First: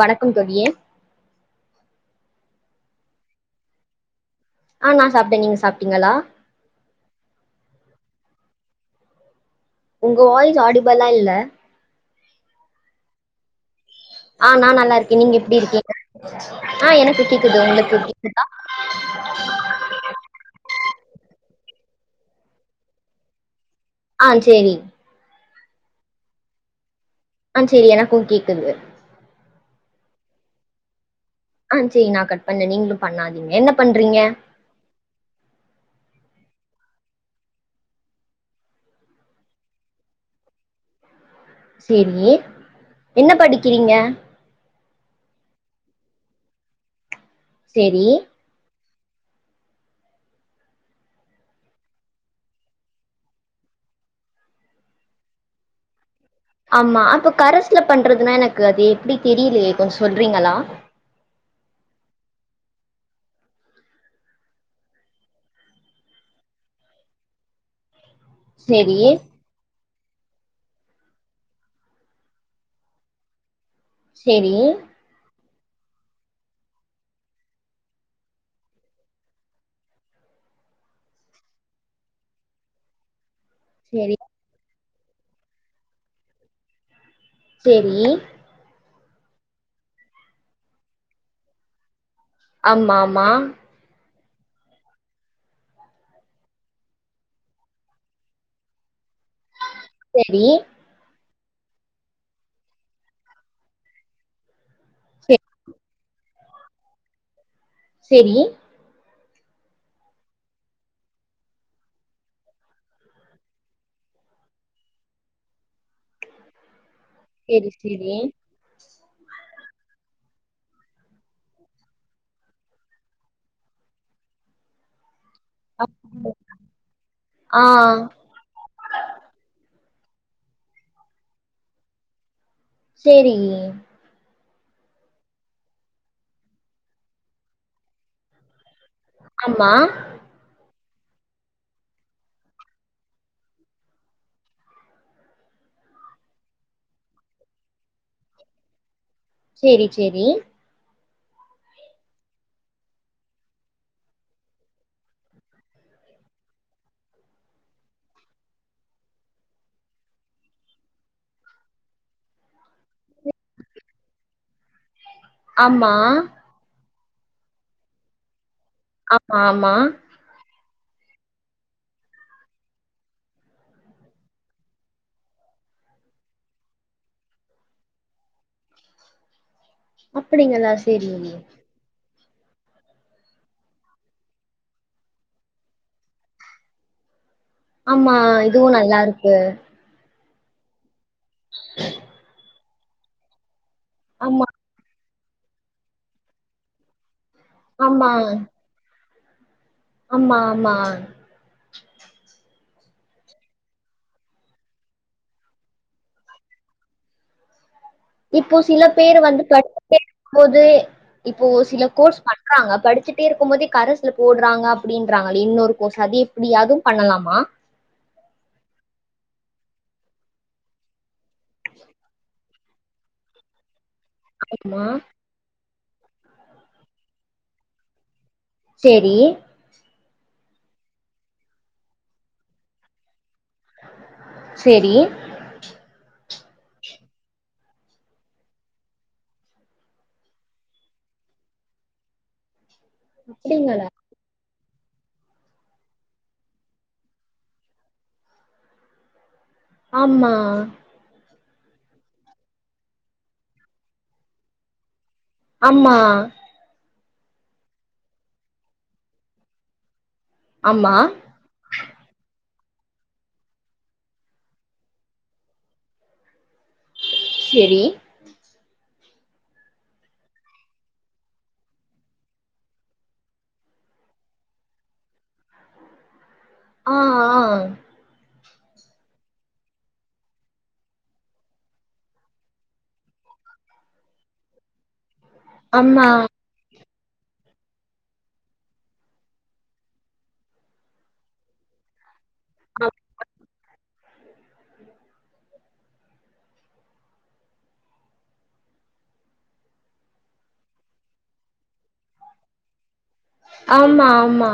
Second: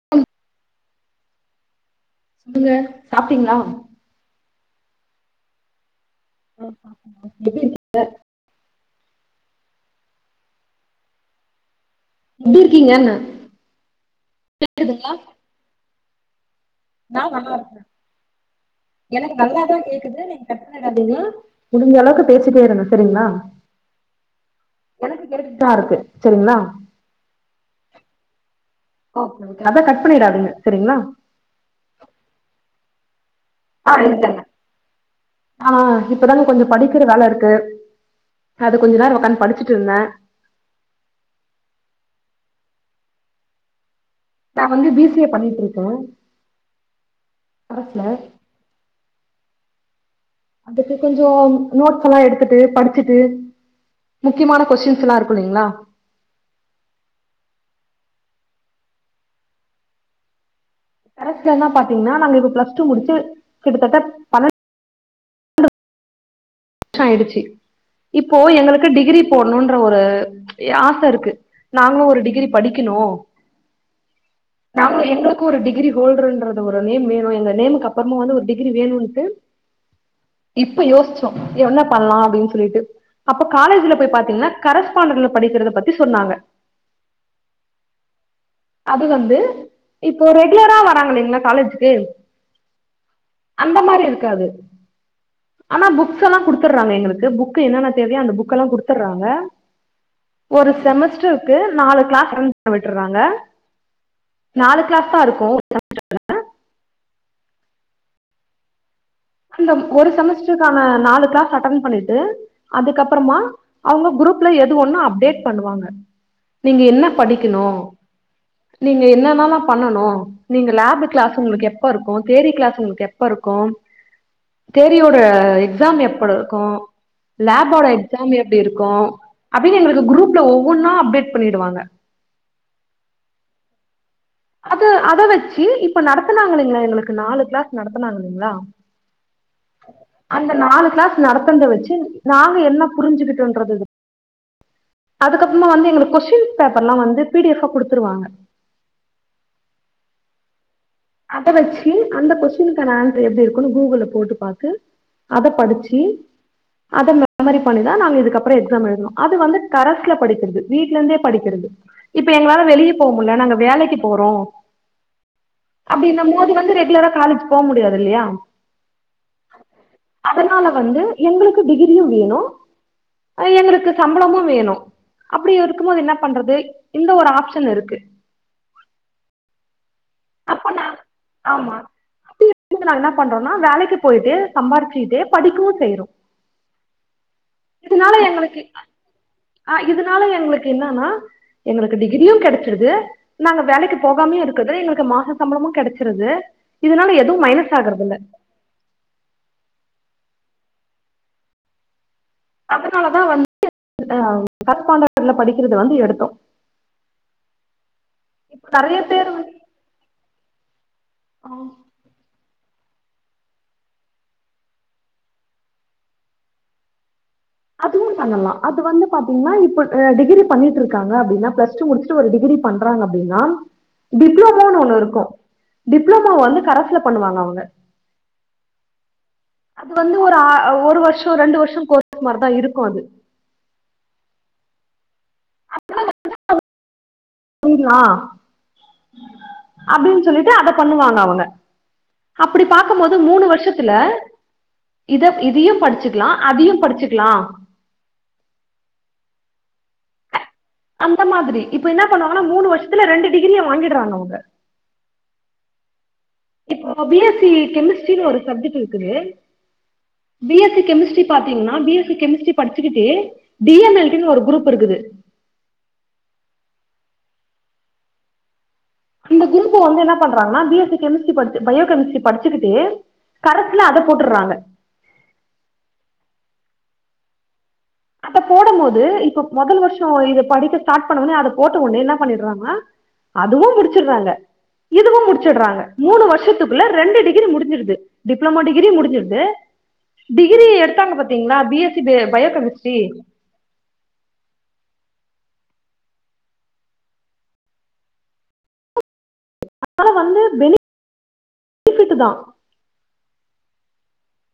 வணக்கம் தோழியே சொல்லுங்க சாப்ட்டீங்களா ஆ நான் சாப்ட்டேன் நீங்க சாப்ட்டீங்களா எப்டி இருக்கீங்க உங்க வாய்ஸ் ஆடிபல்லா இல்ல எப்படி இருக்கீங்கனேன் ஆ நான் நல்லா இருக்கேன் நீங்க எப்படி இருக்கீங்க [unintelligible] எனக்கு நான் நல்லா கேக்குது இருக்கேன் உங்களுக்கு கேக்குதா எனக்கு நல்லாதான் கேக்குது நீங்க கட்பன்னிடாதீங்க முடிஞ்ச அளவுக்கு பேசிட்டே இருந்தேன் சரிங்களா ஆ சேரி ட்டா இருக்கு செரிங்களா ஆ சேரி எனக்கும் கேக்குது ஓகே ஓகே அத கட் பண்ணிடாதீங்க செரிங்களா ஆ சேரி நான் கட் பண்ண நீங்களும் பண்ணா ஆ இல்லல்ல ஆ இப்பதாங்க கொஞ்சம் படிக்கிற வேலை இருக்கு அது கொஞ்ச நேரம் உக்காந்து படிச்சுட்டு இருந்தேன் சேரி என்ன படிக்கிறீங்க நான் வந்து பி சி ஏ பண்ணிட்டு இருக்கேன் கரஸ்ல சேரி அதுக்கு கொஞ்சம் நோட்ஸ் எல்லாம் எடுத்துட்டு படிச்சுட்டு முக்கியமான கொஸ்டின்ஸ் எல்லாம் இருக்கும் இல்லைங்களா ஆமா அப்ப கரசுல பண்றதுனா எனக்கு அது எப்படி தெரியலையே கொஞ்சம் சொல்றீங்களா கரஸ்சுலாம் பாத்தீங்கன்னா நாங்க இப்ப பிளஸ் டூ முடிச்சு கிட்டத்தட்ட பன்னென் ஷம் ஆயிடுச்சு இப்போ எங்களுக்கு சேரி டிகிரி போடணுன்ற ஒரு யாச இருக்கு நாங்களு ஒரு டிகிரி படிக்கணு செரி நாங்களு எங்களுக்கு ஒரு டிகிரி ஹோல்டர்ன்றது ஒரு நேம் வேணும் எ நேமுக்கு அப்பறமா வந்து ஒரு டிகிரி வேணு இப்ப யோசிச்ச என்ன பண்ணலா அப்டின் சொல்லிட்டு அப்போ காலேஜ்ல போய் சேரி பாத்தீங்கன்னா கரஸ் பாண்டல படிக்கிறத பத்தி சொன்னாங்க செரி அது வந்து இப்போ ரெகுலரா வராங்களலிங்களா காலேஜ்க்கு ஆமாமா க்காது ஆனா புக்ஸ் எல்லா குடுத்துடுறாங்க எங்களுக்கு புக் என்னன்ன தேவயோ அந்த புக் எல்லா குடுத் ப்பறாங்க சேரி ஒரு செமஸ்டர் க்கு நாலு கிளாஸ் அ பண்ண விட்டுறாங்க நாலு கிளாஸ் தா சே இருக்கு [unintelligible] செரி அந்த ஒரு செமஸ்டருக்கான நாலு கிளாஸ் அ பண்ணிட்டு அதுக்கப்பறமா அவுங்க குரூப்ல எது ஒன்னு அப்டேட் பண்ணுவாங்க நீங்க என்ன படிக்கணு சேரி சேரி நீங்க என்னன்னல்லா பண்ணனு நீங்க லேப் கிளாஸ் உங்களுக்கு எப்ப இருக்கும் தேரி கிளாஸ் உங்களுக்கு எப்ப இருக்கு தேரி ஒரு இப்ப எக்ஸா எப்போல இருக்கு லேபோட ஆ எக்ஸா எப்டி இருக்கு அப்ப ப்ப எங்களுக்கு குரூப்ல ஒவ்வொன்னா அப்டேட் பண்ணிடுவாங்க சேரி அத அத வச்சு இப்ப நடத்துனாங்க இல்லீங்களா எங்களுக்கு நாலு கிளாஸ் நடத்தனாங்க இல்லிங்களா ஆமா. அந்த நாலு கிளாஸ் நடத்னத வச்சு நாங்க என்ன புரிஞ்சுக்கிட்டோன்றது அதுக்கப்பறமா வந்து எங்களுக்கு கொஸ்டின் பேப்பர்ல்லா வந்து பி டி ஃஎப் குடுத்துருவாங்க செரி செரி அத வச்சு அந்த கொஸ்ட்டின்க்கான ஆன்சர் எப்டி இருக்குன்னு கூகுள் போட்டு பாத்து அத படிச்சு அத மெமரி பண்ணிதா நாங்க இதுக்கப்பறம் எக்ஸாம் எழுதனோ அது வந்து கரஸ்ல படிக்கிறது வீட்ல இருந்தே படிக்கிறது இப்ப எங்களால வெளிய போ முடில நாங்க வேலைக்கு போறோ ஆமா, அப்டின்ன மோது வந்து ரெகுலரா காலேஜ் போ முடியாது இல்லியா ஆமா ஆமா வந்து எங்களுக்கு டிகிரியு வேணு எங்களுக்கு சம்பளமு வேணு அப்டி இருக்கும்போது என்ன பண்றது இந்த ஒரு ஆப்ஷன் இருக்கு அப்டிங்களா சேரிங்கமா அப்டி இப்டி நாங்க என்ன பண்றோம்னா வேலைக்கு போய்ட்டு சம்பாதிச்சிட்டே படிக்கவு செய்யறோ ஆமா இதுவு நல்லா இருக்கு அதனால எங்களுக்கு என்னானா எங்களுக்கு டிகிரியு கெடைக் இருது நாங்க வேலைக்கு போகாமே ஆமா, இருக்கது எங்களுக்கு மாச சம்பளமும் கெடச்சுருது இதனால எது மைனஸ் ஆமா, ஆகறதில்ல ஆமா ஆமா அதனாலதா வந்து ஆ கரப்பாண்டல படிக்கிறது வந்து எடுத்தோ இப்போ சில பேர் வந்து கே போது போது இப்போ ஆஹ் சில கோர்ஸ் பண்ண நாங்க படிச்சிட்டே இருக்கு போதே கரசுல போடுறாங்க அப்டின்றாங்க இன்னொரு கோர்ஸ் அது எப்டி அதவு பண்ணலாமா அதுவு பண்ணலா அது வந்து பாத்தீங்கனா இப்ப டிகிரி பண்ணிட்டு இருக்காங்க அப்டின்னா பிளஸ் டூ முடுச்சுட்டு ஒரு டிகிரி பண்றாங்க அப்டினா டிப்ளமோனு ஆமா. ஒன்னு இருக்கு டிப்ளமோ வந்து கரஸ்ல பண்ணுவாங்க அவுங்க சேரி அது வந்து ஒரு ஒரு வருஷோ ரெண்டு வருஷோ கோர்ஸ் மாதிரிதா இருக்கு அது சேரி [inaudible] புரியலா அப்டின்னு சொல்லிட்டு அத பண்ணுவாங்க அவங்க அப்ப அப்டி பாக்கு போது மூனு அப்படிங்களா? வருஷத்ல இத இதயு படிச்சுக்கலா அதயு படிச்சுக்கலா ஆமா அந்த மாதிரி இப்ப என்ன பண்ணுவாங்கன்னா மூனு வருஷத்ல ரெண்டு டிகிரிய வாங்கிறாங்க அவுங்க ஆமா இப்போ பி எஸ்சி கெமிஸ்ட்ரினு ஒரு சப்ஜெக்ட் இருக்குது பி எஸ்சி ஆமா. கெமிஸ்ட்ரி பாத்தீங்னா பி எஸ்சி கெமிஸ்ட்ரி படிச்சுக்கிட்டு டி எம் எல் டினு ஒரு குரூப் இருக்குது செரி இந்த குரூப்ப வந்து என்ன பண்றாங்கனா பி எஸ்சி கெமிஸ்டரி படிச்சு பயோ கெமிஸ்ட்ரி படிச்சுக்கிட்டு கரஸ்சுல அத போட்டுர்றாங்க ஆ ஆ அத போடமோது இப்ப மொதல் வருஷோ இது படிக்க ஸ்டார்ட் பண்ண உன்னே அத போட்ட ஒன்னே என்ன பண்ணிறாங்கனா அதுவும் முடிச்சிறாங்க இதுவும் முடி ச்சிடறாங்க ஆமா. மூணு வருஷத்துக்குள்ள ரெண்டு டிகிரி முடிஞ்சிருது டிப்ளோமோ டிகிரி முடிஞ்சிருது டிகிரி எடுத்தாங்க பாத்தீங்களா பி எஸ் சி பே பயோ கெமி ஸ்ட்ரி அதனால வந்து பெனிபிட்டு தா ஆமா ஆமா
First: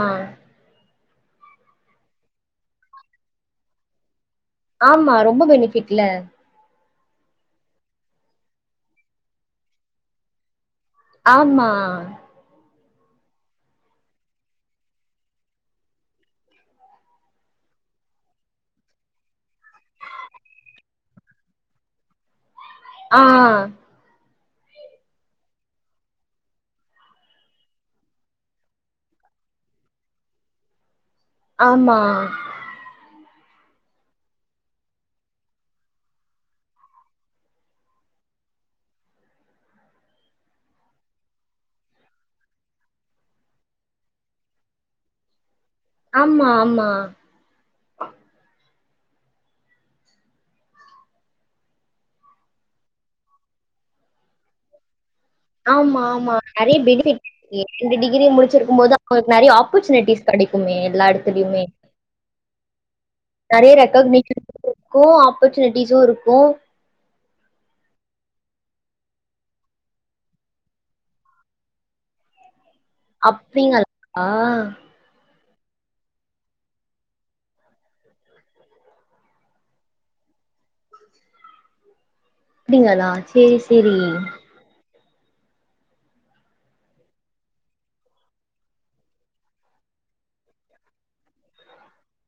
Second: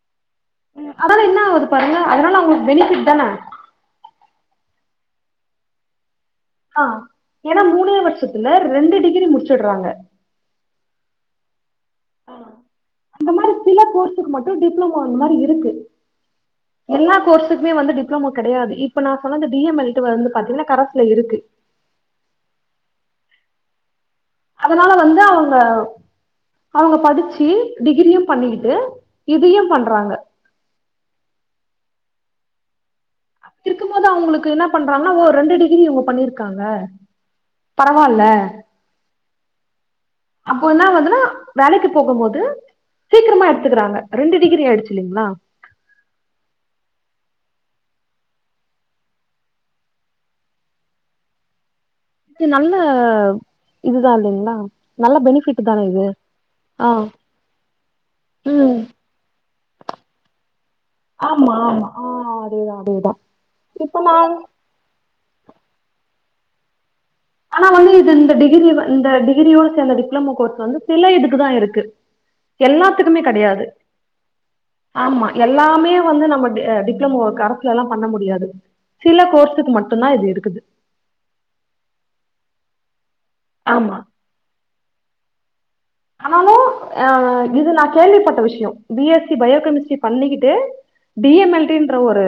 அதனால என்ன ஆவுது பாருங்க அதனால அவுங்களுக்கு பெனிபிட் தான ஆமா ரொம்ப பெனிபிட்ல ஆ ஏனா மூணே வருஷத்துல ரெண்டு டிகிரி முடிச்சறாங்க ஆமா ஆ அந்த மாரி சில கோர்ஸுக்கு மட்டும் டிப்ளமோ அந்த மாரி இருக்கு எல்லா கோர்ஸுக்குமே வந்து டிப்ளோமோ கிடையாது இப்ப நா சொன்னது டி எம் எல் டி வந்து பாத்தீங்கன்னா கரஸ்ல இருக்கு ஆ அதனால வந்து அவுங்க அவுங்க படிச்சி டிகிரியும் பண்ணிக்கிட்டு இதையும் பண்றாங்க ஆமா இருக்கும்போதா அவுங்களுக்கு என்ன பண்றாங்கன்னா ஓ ரெண்டு டிகிரி இவுங்க பண்ணிருக்காங்க பரவாயில்ல அப்போ என்னா ஆவுதுன்னா வேலைக்கு போகமோது சீக்கிரமா எடுத்துக்கிறாங்க ரெண்டு டிகிரி ஆயிடுச்சி இல்லைங்களா ஆமா ஆமா இது நல்ல இதுதான் இல்லைங்களா நல்ல பெனிஃபிட் தானே ஆமா இது ஆமா நறையா ஆ பெனிபிட் [inaudible] ரெண்டு டிகிரிய ம் முடிச்சிருக்கும் போது அவுங்களுக்கு நறையா ஆப்பர்ச்சுனிட்டிஸ் கடைக்குமே எல்லா ஆமா இடத்துலயுமே ஆமா ஆ அதேதா அதேதா நறையா இப்ப நா ரெகக்ணேஷன் கடைக்கும் ஆப்பர்ச்சுனிட்டிஸும் இருக்கும் ஆனா வந்து இது இந்த டிகிரி இந்த டிகிரியோட சேந்த டிப்ளோமோ கோர்ஸ் வந்து சில இதுக்குதான் இருக்கு எல்லாத்துக்குமே கடையாது அப்டிங்களா ஆமா எல்லாமே வந்து நம்ம டி டிப்ளமோ கரஸ்ல எல்லாம் பண்ண முடியாது சில கோர்ஸுக்கு மட்டும்தான் இது இருக்குது அப்டிங்களா செரி செரி ஆமா ஆனாலும் ஆ இது நான் கேள்விப்பட்ட விஷியம் பி எஸ்சி பயோகெமிஸ்ட்ரி பண்ணிக்கிட்டு டி எம் எல் டின்ற ஒரு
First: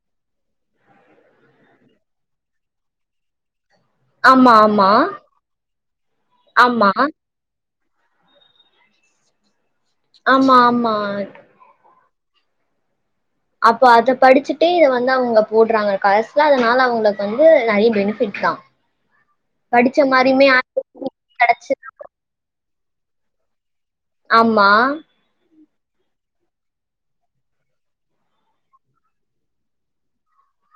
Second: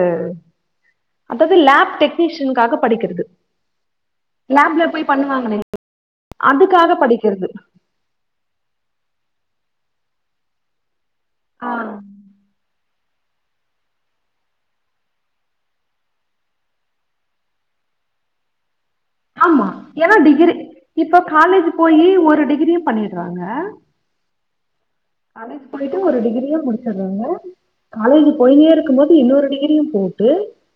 அதாவது லேப் டெக்னீஷியினுக்காக படிக்கிறது ஆமா லேப்ல ஆமா போய் பண்ணுவாங்களே ஆமா அதுக்காக படிக்கிறது ஆமா ஆமா ஆ அப்போ அத படிச்சிட்டே இத வந்து அவுங்க போடறாங்க கரஸ்ல அதனால அவுங்களுக்கு வந்து நறையா பெனிஃபிட் தான் ஆமா ஏனா டிகிரி இப்ப காலேஜி கெடச்சு போயி ஒரு டிகிரி பண்ணிடறாங்க ஆமா காலேஜ் போயிட்டு ஒரு டிகிரியே முடிச்சறாங்க காலேஜி போயின்னே இருக்கும் போது இன்னொரு டிகிரியும் போட்டு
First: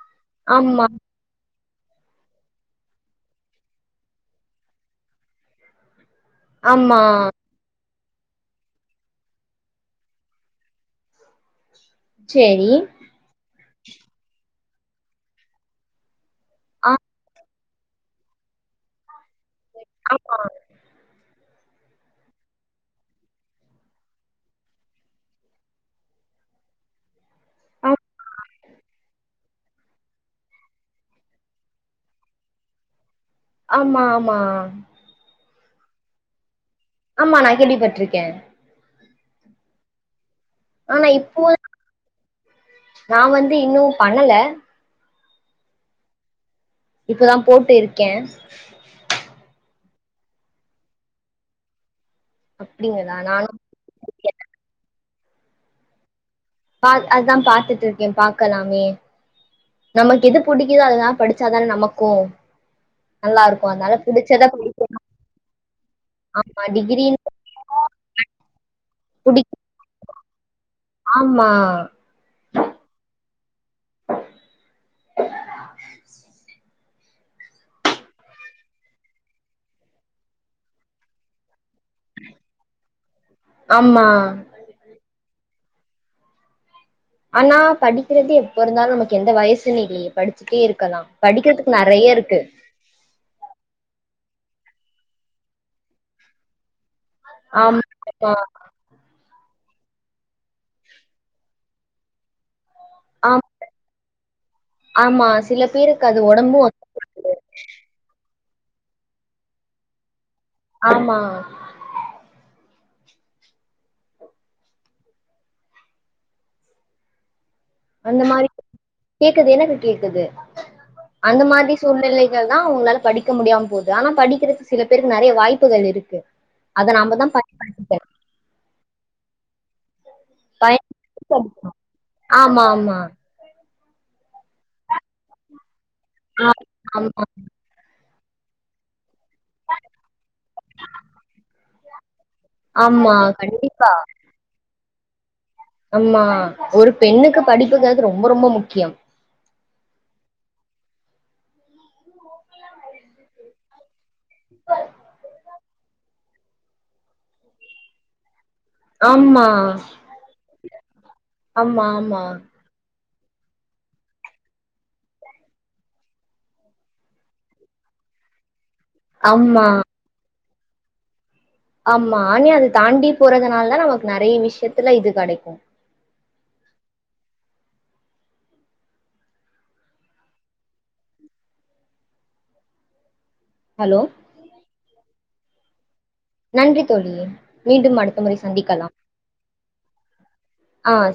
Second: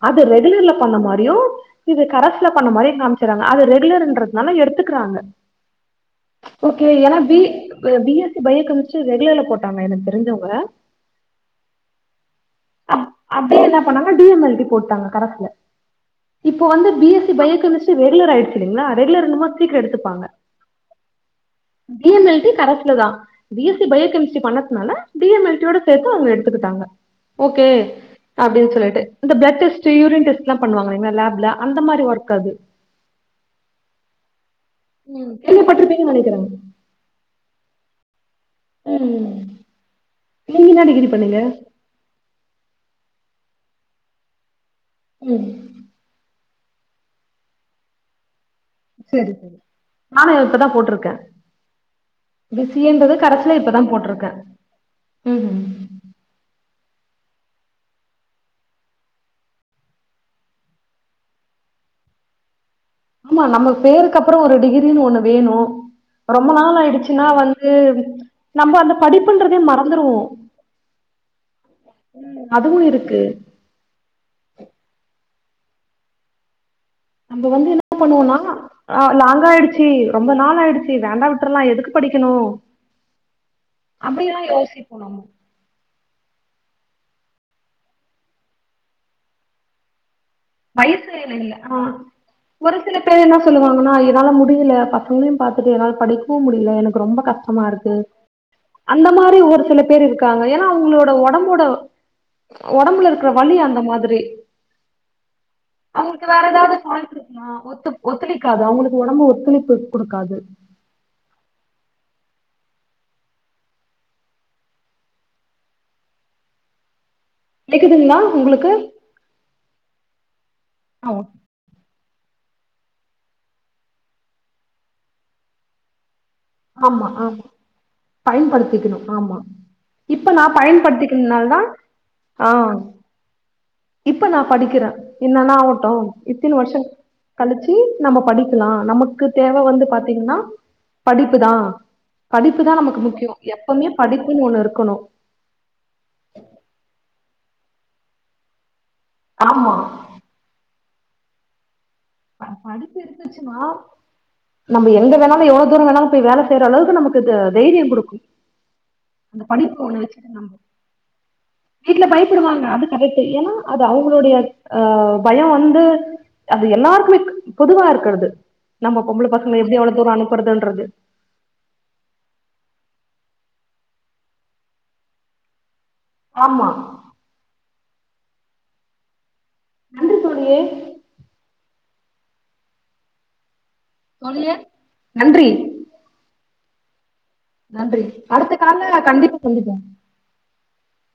அது ரெகுலர்ல ஆமா பண்ண மாரியும் இது கரஸ்ல பண்ண மாரியு காம்ச்சறாங்க அது ரெகுலர்ன்றதுனால எடுத்துக்கிறாங்க ஓகே ஆமா ஏனா B B S C bio chemistry ரெகுலர்ல போட்டாங்க எனக்கு தெரிஞ்சவ்ங்க சேரி அப்டியே என்னா பண்ணாங்கனா டி எம் எல் போட்டாங்க கரசுல இப்ப வந்து ஆ பி எஸ்சி பயோகெமிஸ்ரி ரெகுலர் ஆயிடுச்சீங்ளா ரெகுலர் சீக்ர எடுத்துப்பாங்க ஆமா டி எம் எல் டி கரசுல தா பி எஸ்சி பயோகெமிஸ்ரி பண்ணறதுனா டி எம் எல் டி யோட சேத்து அவங்க எடுத்துக்கிட்டாங்க ஓகே ஆ அப்டின்னு சொல்லிட்டு இந்த பிள பிளெட் டெஸ்ட் யூரின் டெஸ்ட்லா பனுவாங்கல லேப்ல அந்த மாரி ஒர்க் அது ஆமா-ஆமா கேள்விபட்ருப்பீங்கனு நெனக்குரே ஆமா நா கேள்விபட்ருக்கே உம் நீங்க என்னா ஆனா டிகிரி பண்ணீங்க இப்போ நா வந்து இன்னு பண்ணல உம் இப்பதா போட்டு இருக்கே சரி-சரி நானு இப்பதா போட்ருக்கே பி சி யென்றது அப்டிங்களா நானு கரசுல இப்பதா போட்ருக்கே உம் பா அதா பாத்துட்டு இருக்கே பாக்கலாமே நமக்கு எது புடிக்குதோ அதுதாம் படிச்சாதா நமக்கு நல்லா ஆமா இருக்கு நம்ம அதனால பேருக்கு அப்றோ புடிச்சத ஒரு படிக்கணு டிகிரினு ஒன்னு வேணு ரொம்ப ஆமா நாள் ஆயிடுச்சுன்னா டிகிரின்னு வந்து நம்ம அந்த புடி படிப்புண்றதே மறந்துருவோ ஆமா அதுவு இருக்கு [inaudible] நம்ம வந்து என்ன பண்ணுவோனா லாங்காயிடுசி ரொம்ப நாள் ஆயிடுச்சு வேண்டா விட்றலா எதுக்கு படிக்கனு ஆமா அப்டியல்லா யோசிப்போ நம்ம ஆனா படிக்குறது எப்ப இருந்தாலு நமக்கு எந்த வயசுன்னு இல்லயே படி வயசு இல்லங்க ஆ ஒரு சில பேர் என்ன சொல்லுவாங்கனா என்னால முடியல பசங்களயு பாத்துட்டு என்னால படிக்கவு முடியல எனக்கு ரொம்ப கஷ்டமா ஆமா இருக்கு ஆமா அந்த மாரி ஒரு சில பேர் இருக்காங்க ஏனா அவங்களோட ஒடம்போட ஒடம்புல இருக்கற ஆம் வலி அந்த மாதிரி ஆமா சில பேருக்கு அது அவங்களுக்கு வேற ஒடம்பு எதாவது ஃபால்ட் இருக்குங்களா ஒத்துக் ஒத்துழைக் க்காது அவங்களுக்கு ஒடம்பு ஒத்துழைப்பு குடுக்காது. ஆமா கேக்குதுங்களா அந்த மாரி உங்களுக்கு? கேக்குது எனக்கு கேக்குது ஆமா. அந்த மாரி சூழ்நிலை லதா அவங்களால படிக்க முடியாம போகுது. ஆனா படிக்கிறக்கு சில பேருக்கு நெறைய வாய்ப்புகள் இருக்கு. அத ஆமா நாம தா ஆமா பயன்படுத்திக்கணு பயன்படுத்திக்கணு. ஆமா இப்ப நா பயன் பயன்படுத்திக்கிறனாலதா ஆ ஆமா ஆமா இப்ப நா படிக்கிறே என்னன்னா அவ ட்டோ ஆ இத்தன வருஷங் ஆமா கழிச்சி நம்ம படிக்கலா நமக்கு தேவ வந்து பாத்தீங்ன்னா படிப்புதா படிப்புதா நமக்கு ஆமா முக்கியோ எப்பமே கண்டிப்பா படிப்புன்னு ஒண்ணு இருக்கணு படிப்புங்கறது ரொம்ப ரொம்ப முக்கியம் ஆமா ஆ படிப்பு இருந்துச்சுனா நம்ப எங்க வேண்ணாலு எவ்ளோ தூரோ வேண்ணாலு போய் வேல செய்யற அளவுக்கு நமக்கு த தைரியங் குடுக்கு அந்த ஆமா படிப்பு ஒண்ண வச்சுட்டு நம்ப ஆமா ஆமா கரெக்ட்டு ஏன்னா அது அவங்களுடைய ஆ பயோ வந்து அது எல்லாருக் குமே பொதுவா இருக்கறது நம்ம பொம்பள பசங்க ஆமா எப்டி அவ்ளோ தூரோ அனுப் புறதுன்றது ஆமா ஆனா அத தாண்டி போறதுனாலதா நமக்கு நெறைய விஷயத்துல இது கெடைக்கு. ஆமா நன்றி தோழி ஹலோ தோழியே நன்றி நன்றி தோழியே நன்றி அடுத்த கால்ல கண்டிப்பா சந்திப்போ. ஆ